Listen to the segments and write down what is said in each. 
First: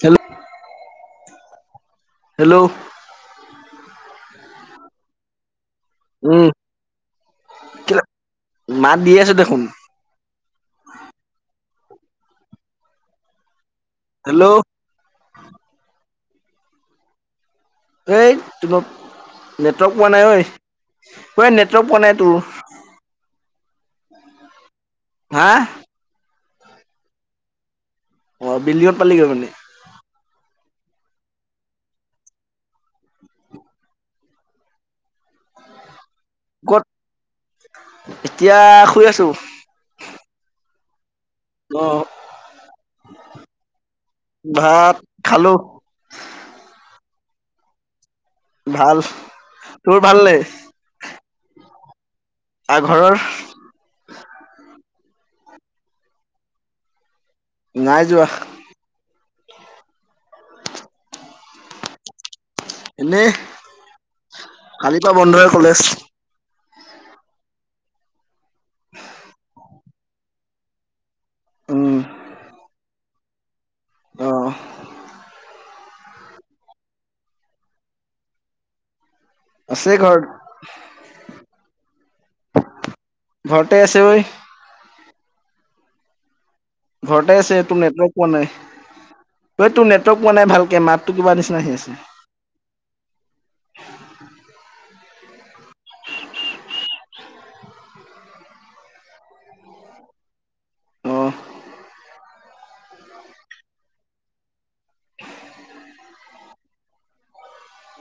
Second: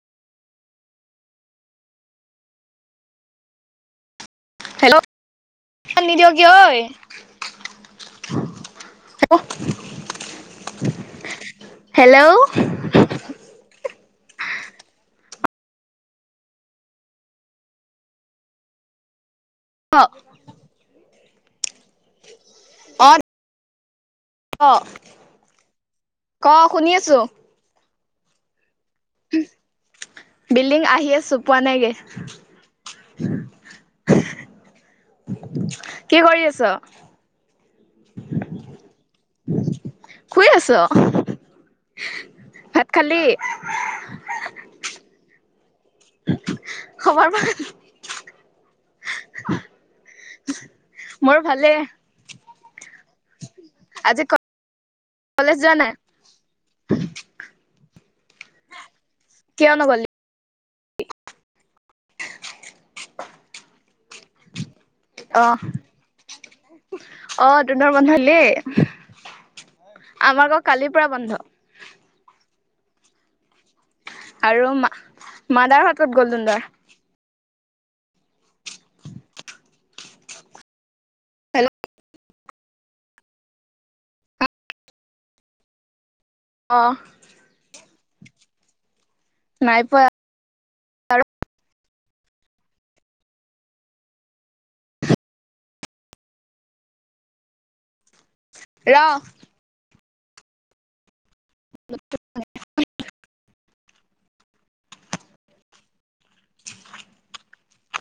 Hello hello, hello মাত নিদিয় উম কিয় ঐ। মাত দি আছো দেখোন হেল্ল' হেল্ল' এ নেটৱৰ্ক অ পোৱা নাই ঐ নে নেটৱৰ্ক পোৱা নাই তোৰ। ক হা ক শুনি আছো? অ' বিল্ডিংত পালিগৈ মানে। বিল্ডিং আহি আচো পোৱা নাই গে। [inaudible] আছ কত এতিয়া শুই আছো। শুই আছ। অ', ভাত খালি ভাত খালো। খবৰ পা ভাল তোৰ ভাল নে মোৰ ভালে আৰু ঘৰৰ আজি কলেজ যোৱা নাই? নাই যোৱা। কিয় নগলি? এনেই কালিপৰা অ বন্ধই কলেজ অ তহঁতৰ বন্ধ দিলেই আমাৰ আক' কালিৰ পৰা বন্ধ উম, অ আৰু মা মাদাৰ হাতত গ'ল তহঁতৰ আছে হেল্ল' ঘৰতে ঘৰতে আছে ঐ অ ঘৰতে আছে তোৰ নেটৱৰ্ক পোৱা নাই। ঐ তোৰ নেটৱৰ্ক পোৱা নাই ভালকে মাততো কিবা নিচিনা আহি আছে ৰ অ', [inaudible]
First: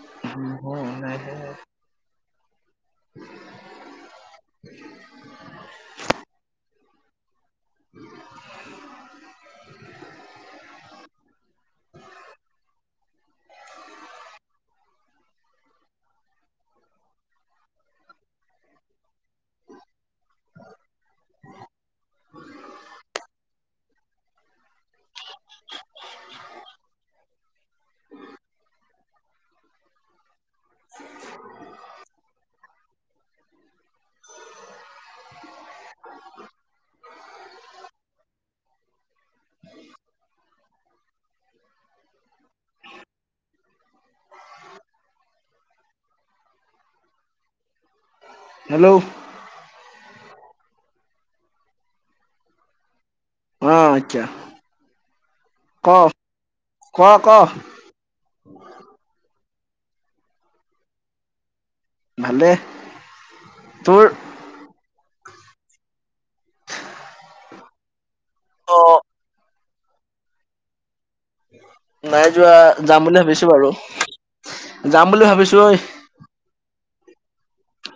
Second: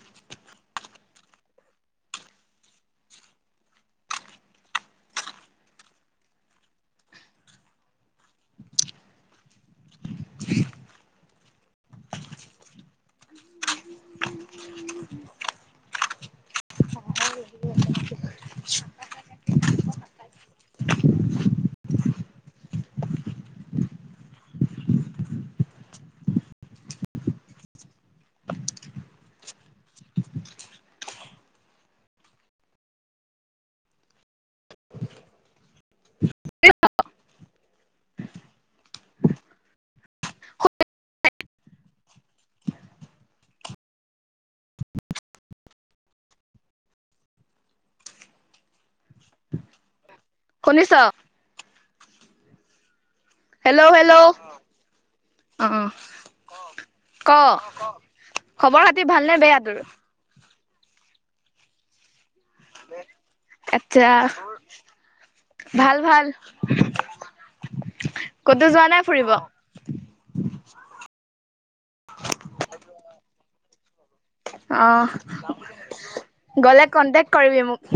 [inaudible] [inaudible] [inaudible] [inaudible] হেল্ল' শুনিছ অ হেল্ল' হেল্ল' এতিয়া অ, ক ক খবৰ খাতি ভালনে বেয়া? [inaudible] ভালে তোৰ। আচ্ছা ভাল, ভাল। অ নাই যোৱা, যাম বুলি ভাবিছো বাৰু অ, যাম বুলি ভাবিছো ঐ গলে কণ্টেক্ট কৰিবি মোক।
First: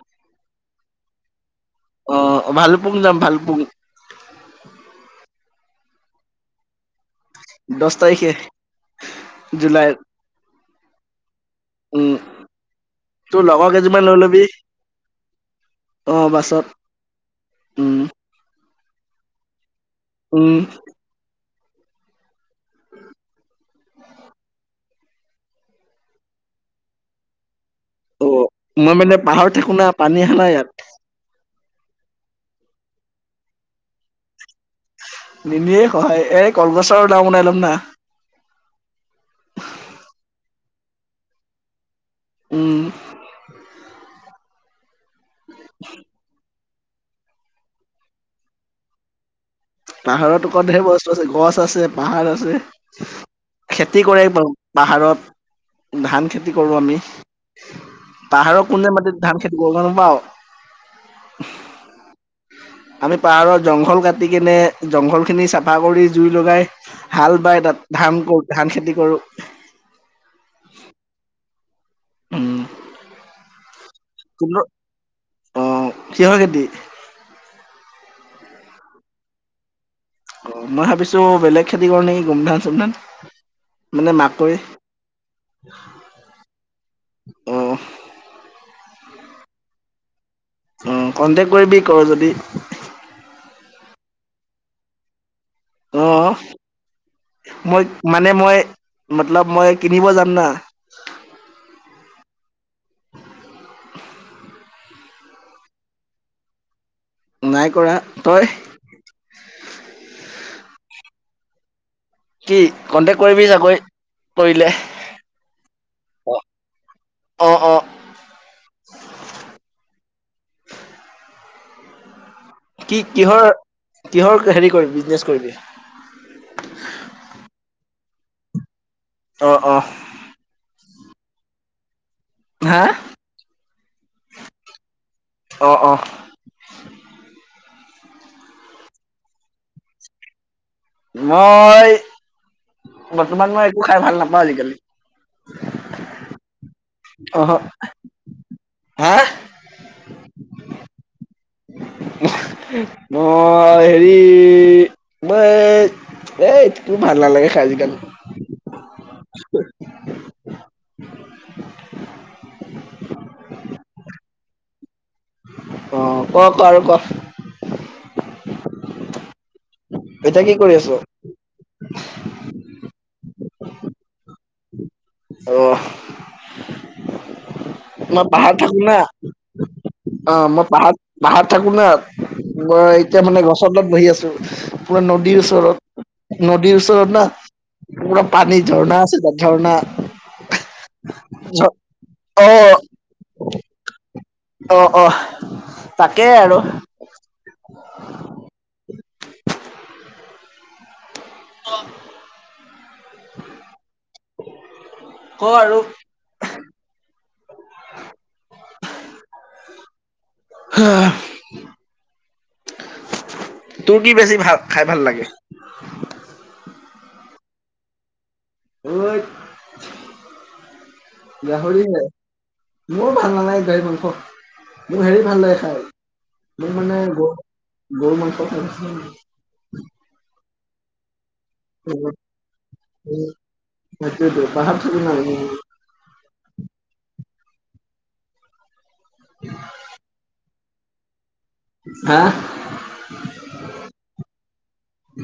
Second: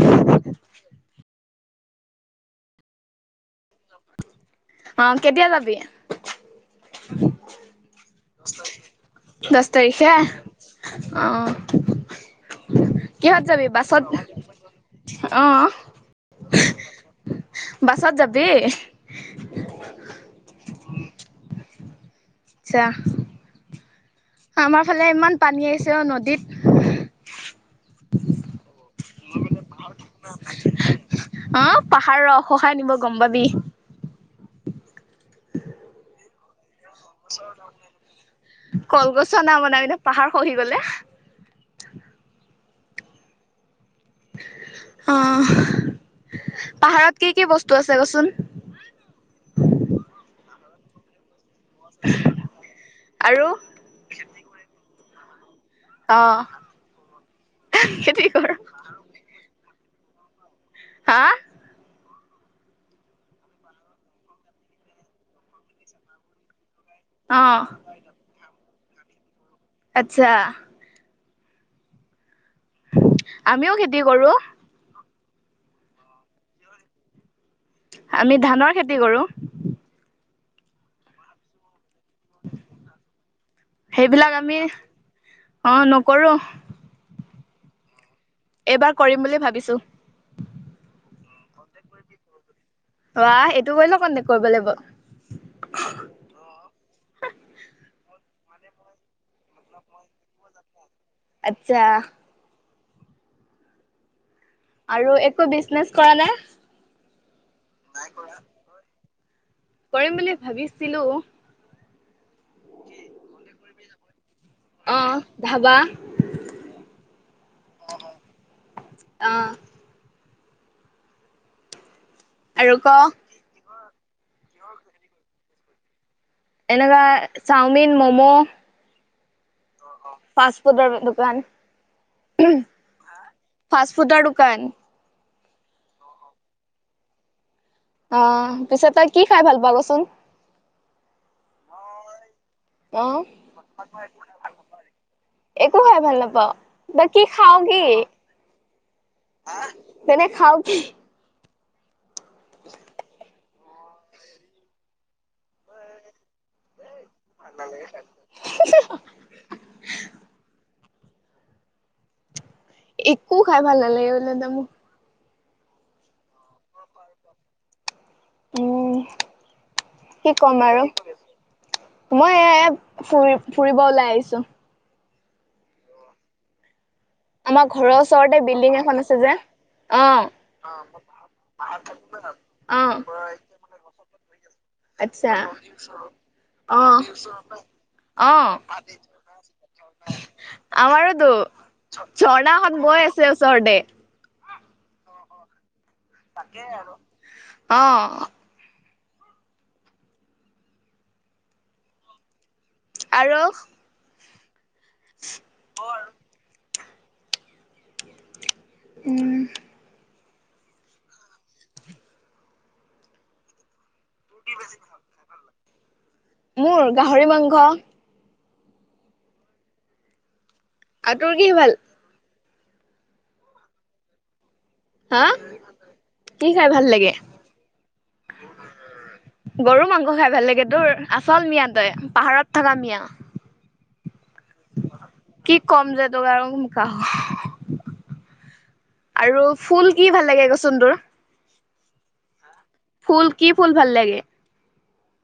অ, ভালুক পুং যাম ভালুক পুং। অ, কেতিয়া যাবি? দচ তাৰিখে। দহ জুলাইত তাৰিখে অ' উম তোৰ কিহত যাবি লগৰ কেইজনীমান লৈ বাছত লবি অ', উম বাছত যাবি। উম'। আতছা। আমাৰ ফালে ইমান পানী আহিছে অ' নদীত। ত মই মানে পাহাৰত থাকো ন পানী আহা নাই ইয়াত। অ' পাহাৰ ৰহ খহায় নিব গম পাবি। নিনিয়ে সহায় এই কলগছ কলগছৰ নাও বনাবি ন পাহাৰ খহি গলে। উম'। অহ, পাহাৰত কি, কি বস্তু আছে কচোন। পাহাৰত, ঢেৰ বস্তু আছে গছ আছে পাহাৰ আছে, আৰু খেতি কৰে পাহাৰত। অ ধান খেতি কৰো আমি, খেতি কৰো পাহাৰৰ কোনে মাটিত ধান খেতি বৰষুণ নাপাৱ। হা আমি পাহাৰত জংঘল কাটিকিনে, জংঘলখিনি চাফা কৰি জুই লগাই হাল অ বাই তাত ধান কৰো, ধান খেতি কৰো। আচ্ছা উম'। আমিও খেতি কৰো। কিন্তু অ' কিহৰ খেতি আমি ধানৰ খেতি কৰোঁ। অ মই ভাবিছো বেলেগ খেতি কৰ নেকি গোমধান চুমধান। সেইবিলাক আমি অ নকৰো। অ', এইবাৰ কৰিম বুলি ভাবিছোঁ। অহ, কণ্টেক কৰিবি কৰ যদি। আহ এইটো কৰিলে কণ্টেক্ট কৰিব লাগিব। অ'। মই মানে মই, মতলব মই কিনিব যাম না। আতছা। আৰু একো বিজনেচ কৰা নাই। নাই কৰা তই। কৰিম বুলি ভাবিছিলো। কি কন্টেক্ট কৰিবি চাগৈ। কৰিলে অ ধাবা অ-অ-অ, অ', আৰু ক কি কিহৰ, কিহৰ হেৰি কৰিবি বিজনেচ কৰিবি। এনেকুৱা চাওমিন মম'। অ অ ফাষ্ট ফুডৰ দোকান হা। ফাষ্টফুডৰ দোকান অ অ অ পিছে তই কি খাই ভাল পাৱ' কচোন মই অ বৰ্তমান মই একো খাই ভাল নাপাওঁ আজিকালি একো খাই ভাল নাপাৱ বাকী অহ খাৱ' কি হা তেনে খাৱ' কি মই হেৰি এই এটকো ভাল নালাগে খাই আজিকালি [inaudible] একো খাই ভাল নালাগে বোলে [unintelligible] অ ক ক আৰু ক উম কি এতিয়া ক'ম কৰি আৰু আছ মই এ ফুৰি ফুৰিব ওলাই আহিছো অ' আমাৰ ঘৰৰ মই ওচৰতে পাহাৰত বিল্ডিং থাকো না এখন আছে যে অ মই পাহাৰ পাহাৰত থাকো ন অ মই এতিয়া মানে গছৰ তলত বহি আছো পুৰা নদীৰ ওচৰত [inaudible] নদীৰ অ ওচৰত না পুৰা অ পানী ঝৰ্ণা আছে তাত ঝৰ্ণা আমাৰোতো অ ঝৰ্ণাখন বৈ আছে ওচৰতে অ', -অ'। তাকেই আৰু অ [inaudible] অ আৰু ক আৰু উম হা। তোৰ কি বেছি ভাল খাই ভাল লাগে। মোৰ গাহৰি মাংস। অ আৰু তোৰ কি ভাল মোৰ ভাল নালাগে, গাহৰি মাংস মোৰ হেৰি হা ভাল লাগে খাই। কি খাই মোৰ ভাল মানে লাগে গৰু, গৰু মাংস গৰু মাংস খাই ভাল লাগে তোৰ আচল মিঞা তয় পাহাৰত থকা মিঞা সেইটোৱেটো পাহাৰত থাকো না আমি। কি কম যে তোক আৰু আৰু ফুল কি ভাল লাগে কচোন তোৰ। হা ফুল কি ফুল ভাল লাগে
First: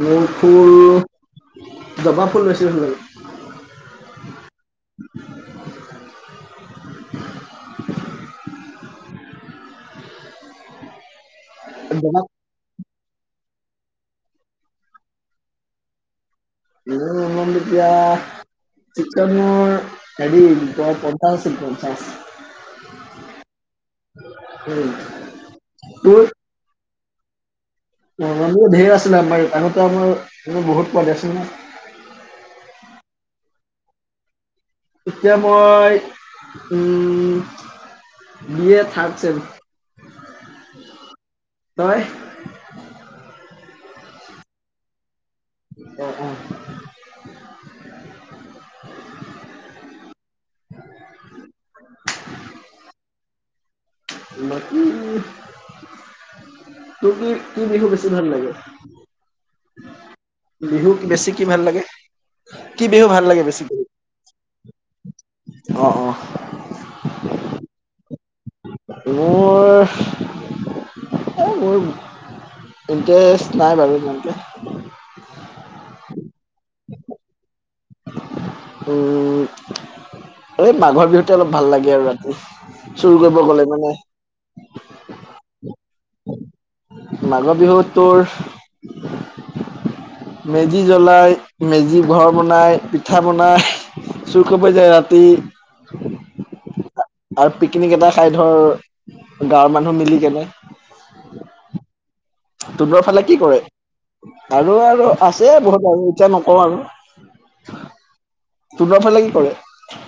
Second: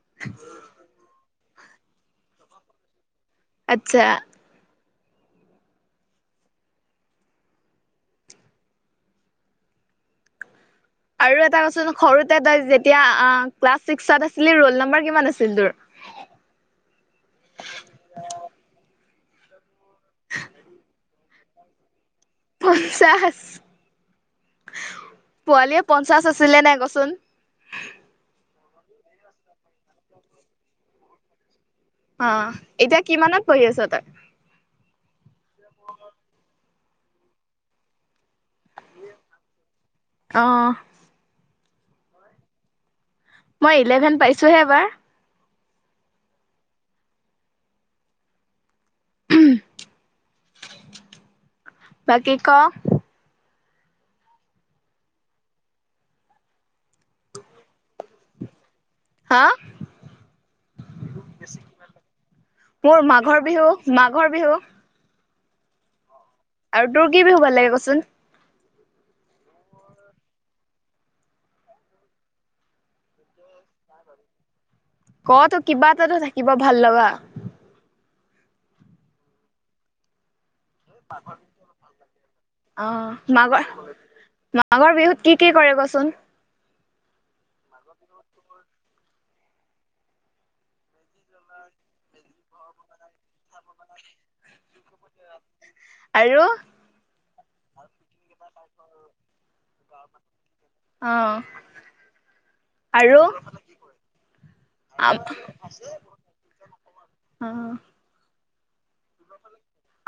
মোৰ ফুল জবা ফুল [unintelligible] আতচ্ছা [unintelligible] আৰু এটা কচোন জবা সৰুতে তয় যেতি -য়া ক্লাছ ছিক্সত আছিল ৰোল নাম্বাৰ কিমান আছিল তোৰ এতিয়া চিকেনৰ হেৰি কি কয় [unintelligible] পঞ্চাশ, উম পোৱালীয়ে তোৰ পঞ্চাশ আছিলে নাই কচোন। [unintelligible] ঢেৰ আছিলে আমাৰ আন আমাৰ বহুত পোৱালি আছিল ন কি পঢ়ি আছ তই এতিয়া মই উম, বি এ থাৰ্ড চেম। অ'। নহয় মই ইলেভেন পাইছোহে এবাৰ অ অ বাকী ক বাকী তোৰ কি, কি বিহু বেছি ভাল লাগে। [unintelligible] বিহু বেছি কি ভাল লাগে? কি বিহু মোৰ ভাল লাগে মাঘৰ বেছি? বিহু মাঘৰ বিহু অ', অ',। আৰু তোৰ কি বিহু ভাল লাগে কচোন মোৰ মোৰ ইণ্টাৰেষ্ট নাই বাৰু ইমানকে ক তো কিবা এটাতো থাকিব ভাল লগা। উম। এই মাঘৰ বিহুতে অলপ ভাল লাগে আৰু ৰাতি অ', চুৰ কৰিব গ'লে মানে। মাঘৰ মাঘৰ বিহুত কি কি কৰে কচোন। মাঘৰ বিহুত তোৰ মেজি জ্বলায় মেজি ঘৰ বনাই পিঠা বনাই [unintelligible] যায় ৰাতি আৰু। আৰু পিকনিক এটা খাই ধৰ গাঁৱৰ মানুহ মিলি কেনে [inaudible] অ তোহোতৰ ফালে কি কৰে আৰু আৰু আছে বহুত আৰু এতিয়া নকওঁ আৰু অ তোহঁতৰ ফালে কি কৰে?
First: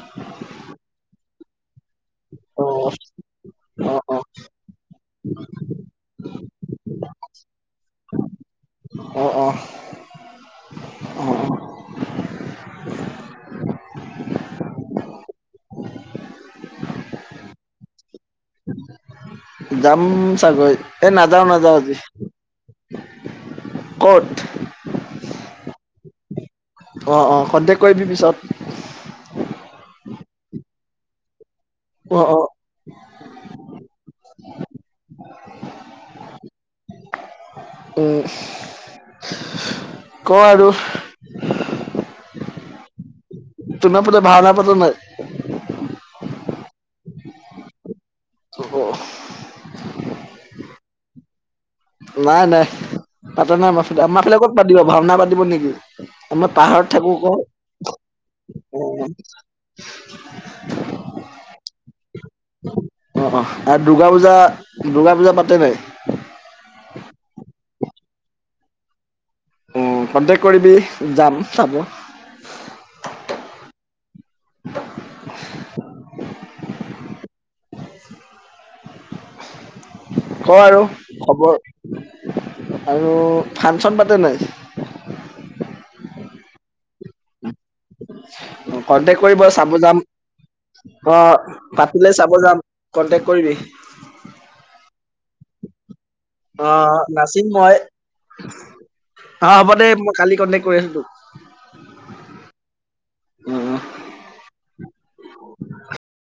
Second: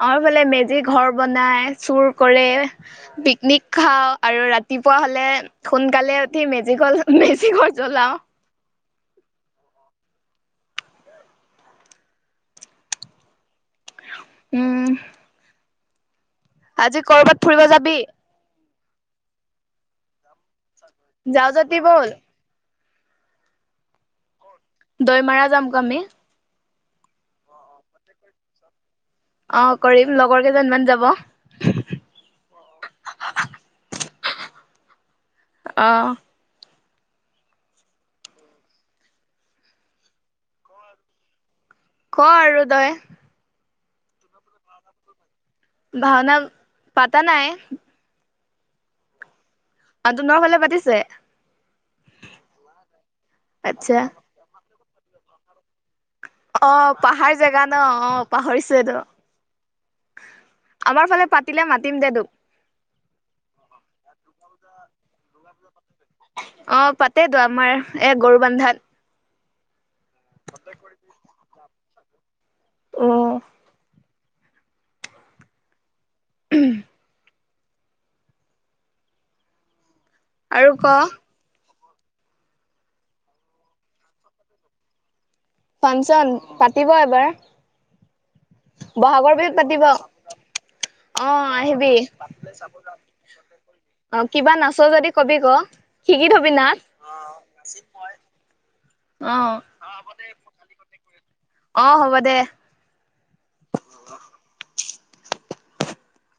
আমাৰ ফালে মেজি ঘৰ বনাই। চুৰ কৰে অ'। পিকনিক অ অ খাওঁ আৰু ৰাতিপুৱা হ'লে সোনকালে ঠি মেজিকল মেজিকল জলাওঁ অ', অ', অ ', অ',। উম। আজি কৰবাত ফুৰিব যাবি যাম চাগৈ এ নাযাও, যাও নাযাও যদি আজি বল ক'ত দৈমাৰা যামক যাবি অ অ কন্টেক কৰিবি পিছত অ', কৰিম লগৰ কেইজনমান যাব। অ', অ', আহ, [inaudible] উম ক আৰু ক আৰু তই। [unintelligible] পতি ভওনা পাতা নাই। ভাওঁনা পাতা নাই অ [unintelligible] ফালে পাতিছে। নাই, নাই আচ্ছা [unintelligible] আমাৰ ফালে ক'ত পাতিব ভাওনা পাতিব নেকি আমাৰ অ পাহাৰত থাকো পাহাৰ ক জেগা ন পাহৰিছে তো অ',। আমাৰ ফালে পাতিলে মাতিম দে তোক অ', অ ', আৰু দুূৰ্গা, পূজা দুূৰ্গা, পূজা পাতে নাই অ পাতেতো আমাৰ এ গৰু বান্ধাত অ কণ্টেক কৰিবি যাম চাব উম [inaudible] উম ক আৰু খবৰ আৰু ফাংচন পাতে নাই ফাংচন পাতিব এবাৰ কন্টেক্ট বহাগৰ কৰিব বিহুত চাব পাতিব অ যাম অ', আহিবি পাতিলে চাব যাম কন্টেক কৰিবি। অ কিবা নাচ' যদি কবি আক' অ নাচিম মই অ হ'ব দেই মই কালি কন্টেক্ট কৰি আছো তোক অ হ'ব দে উম [inaudible] [unintelligible]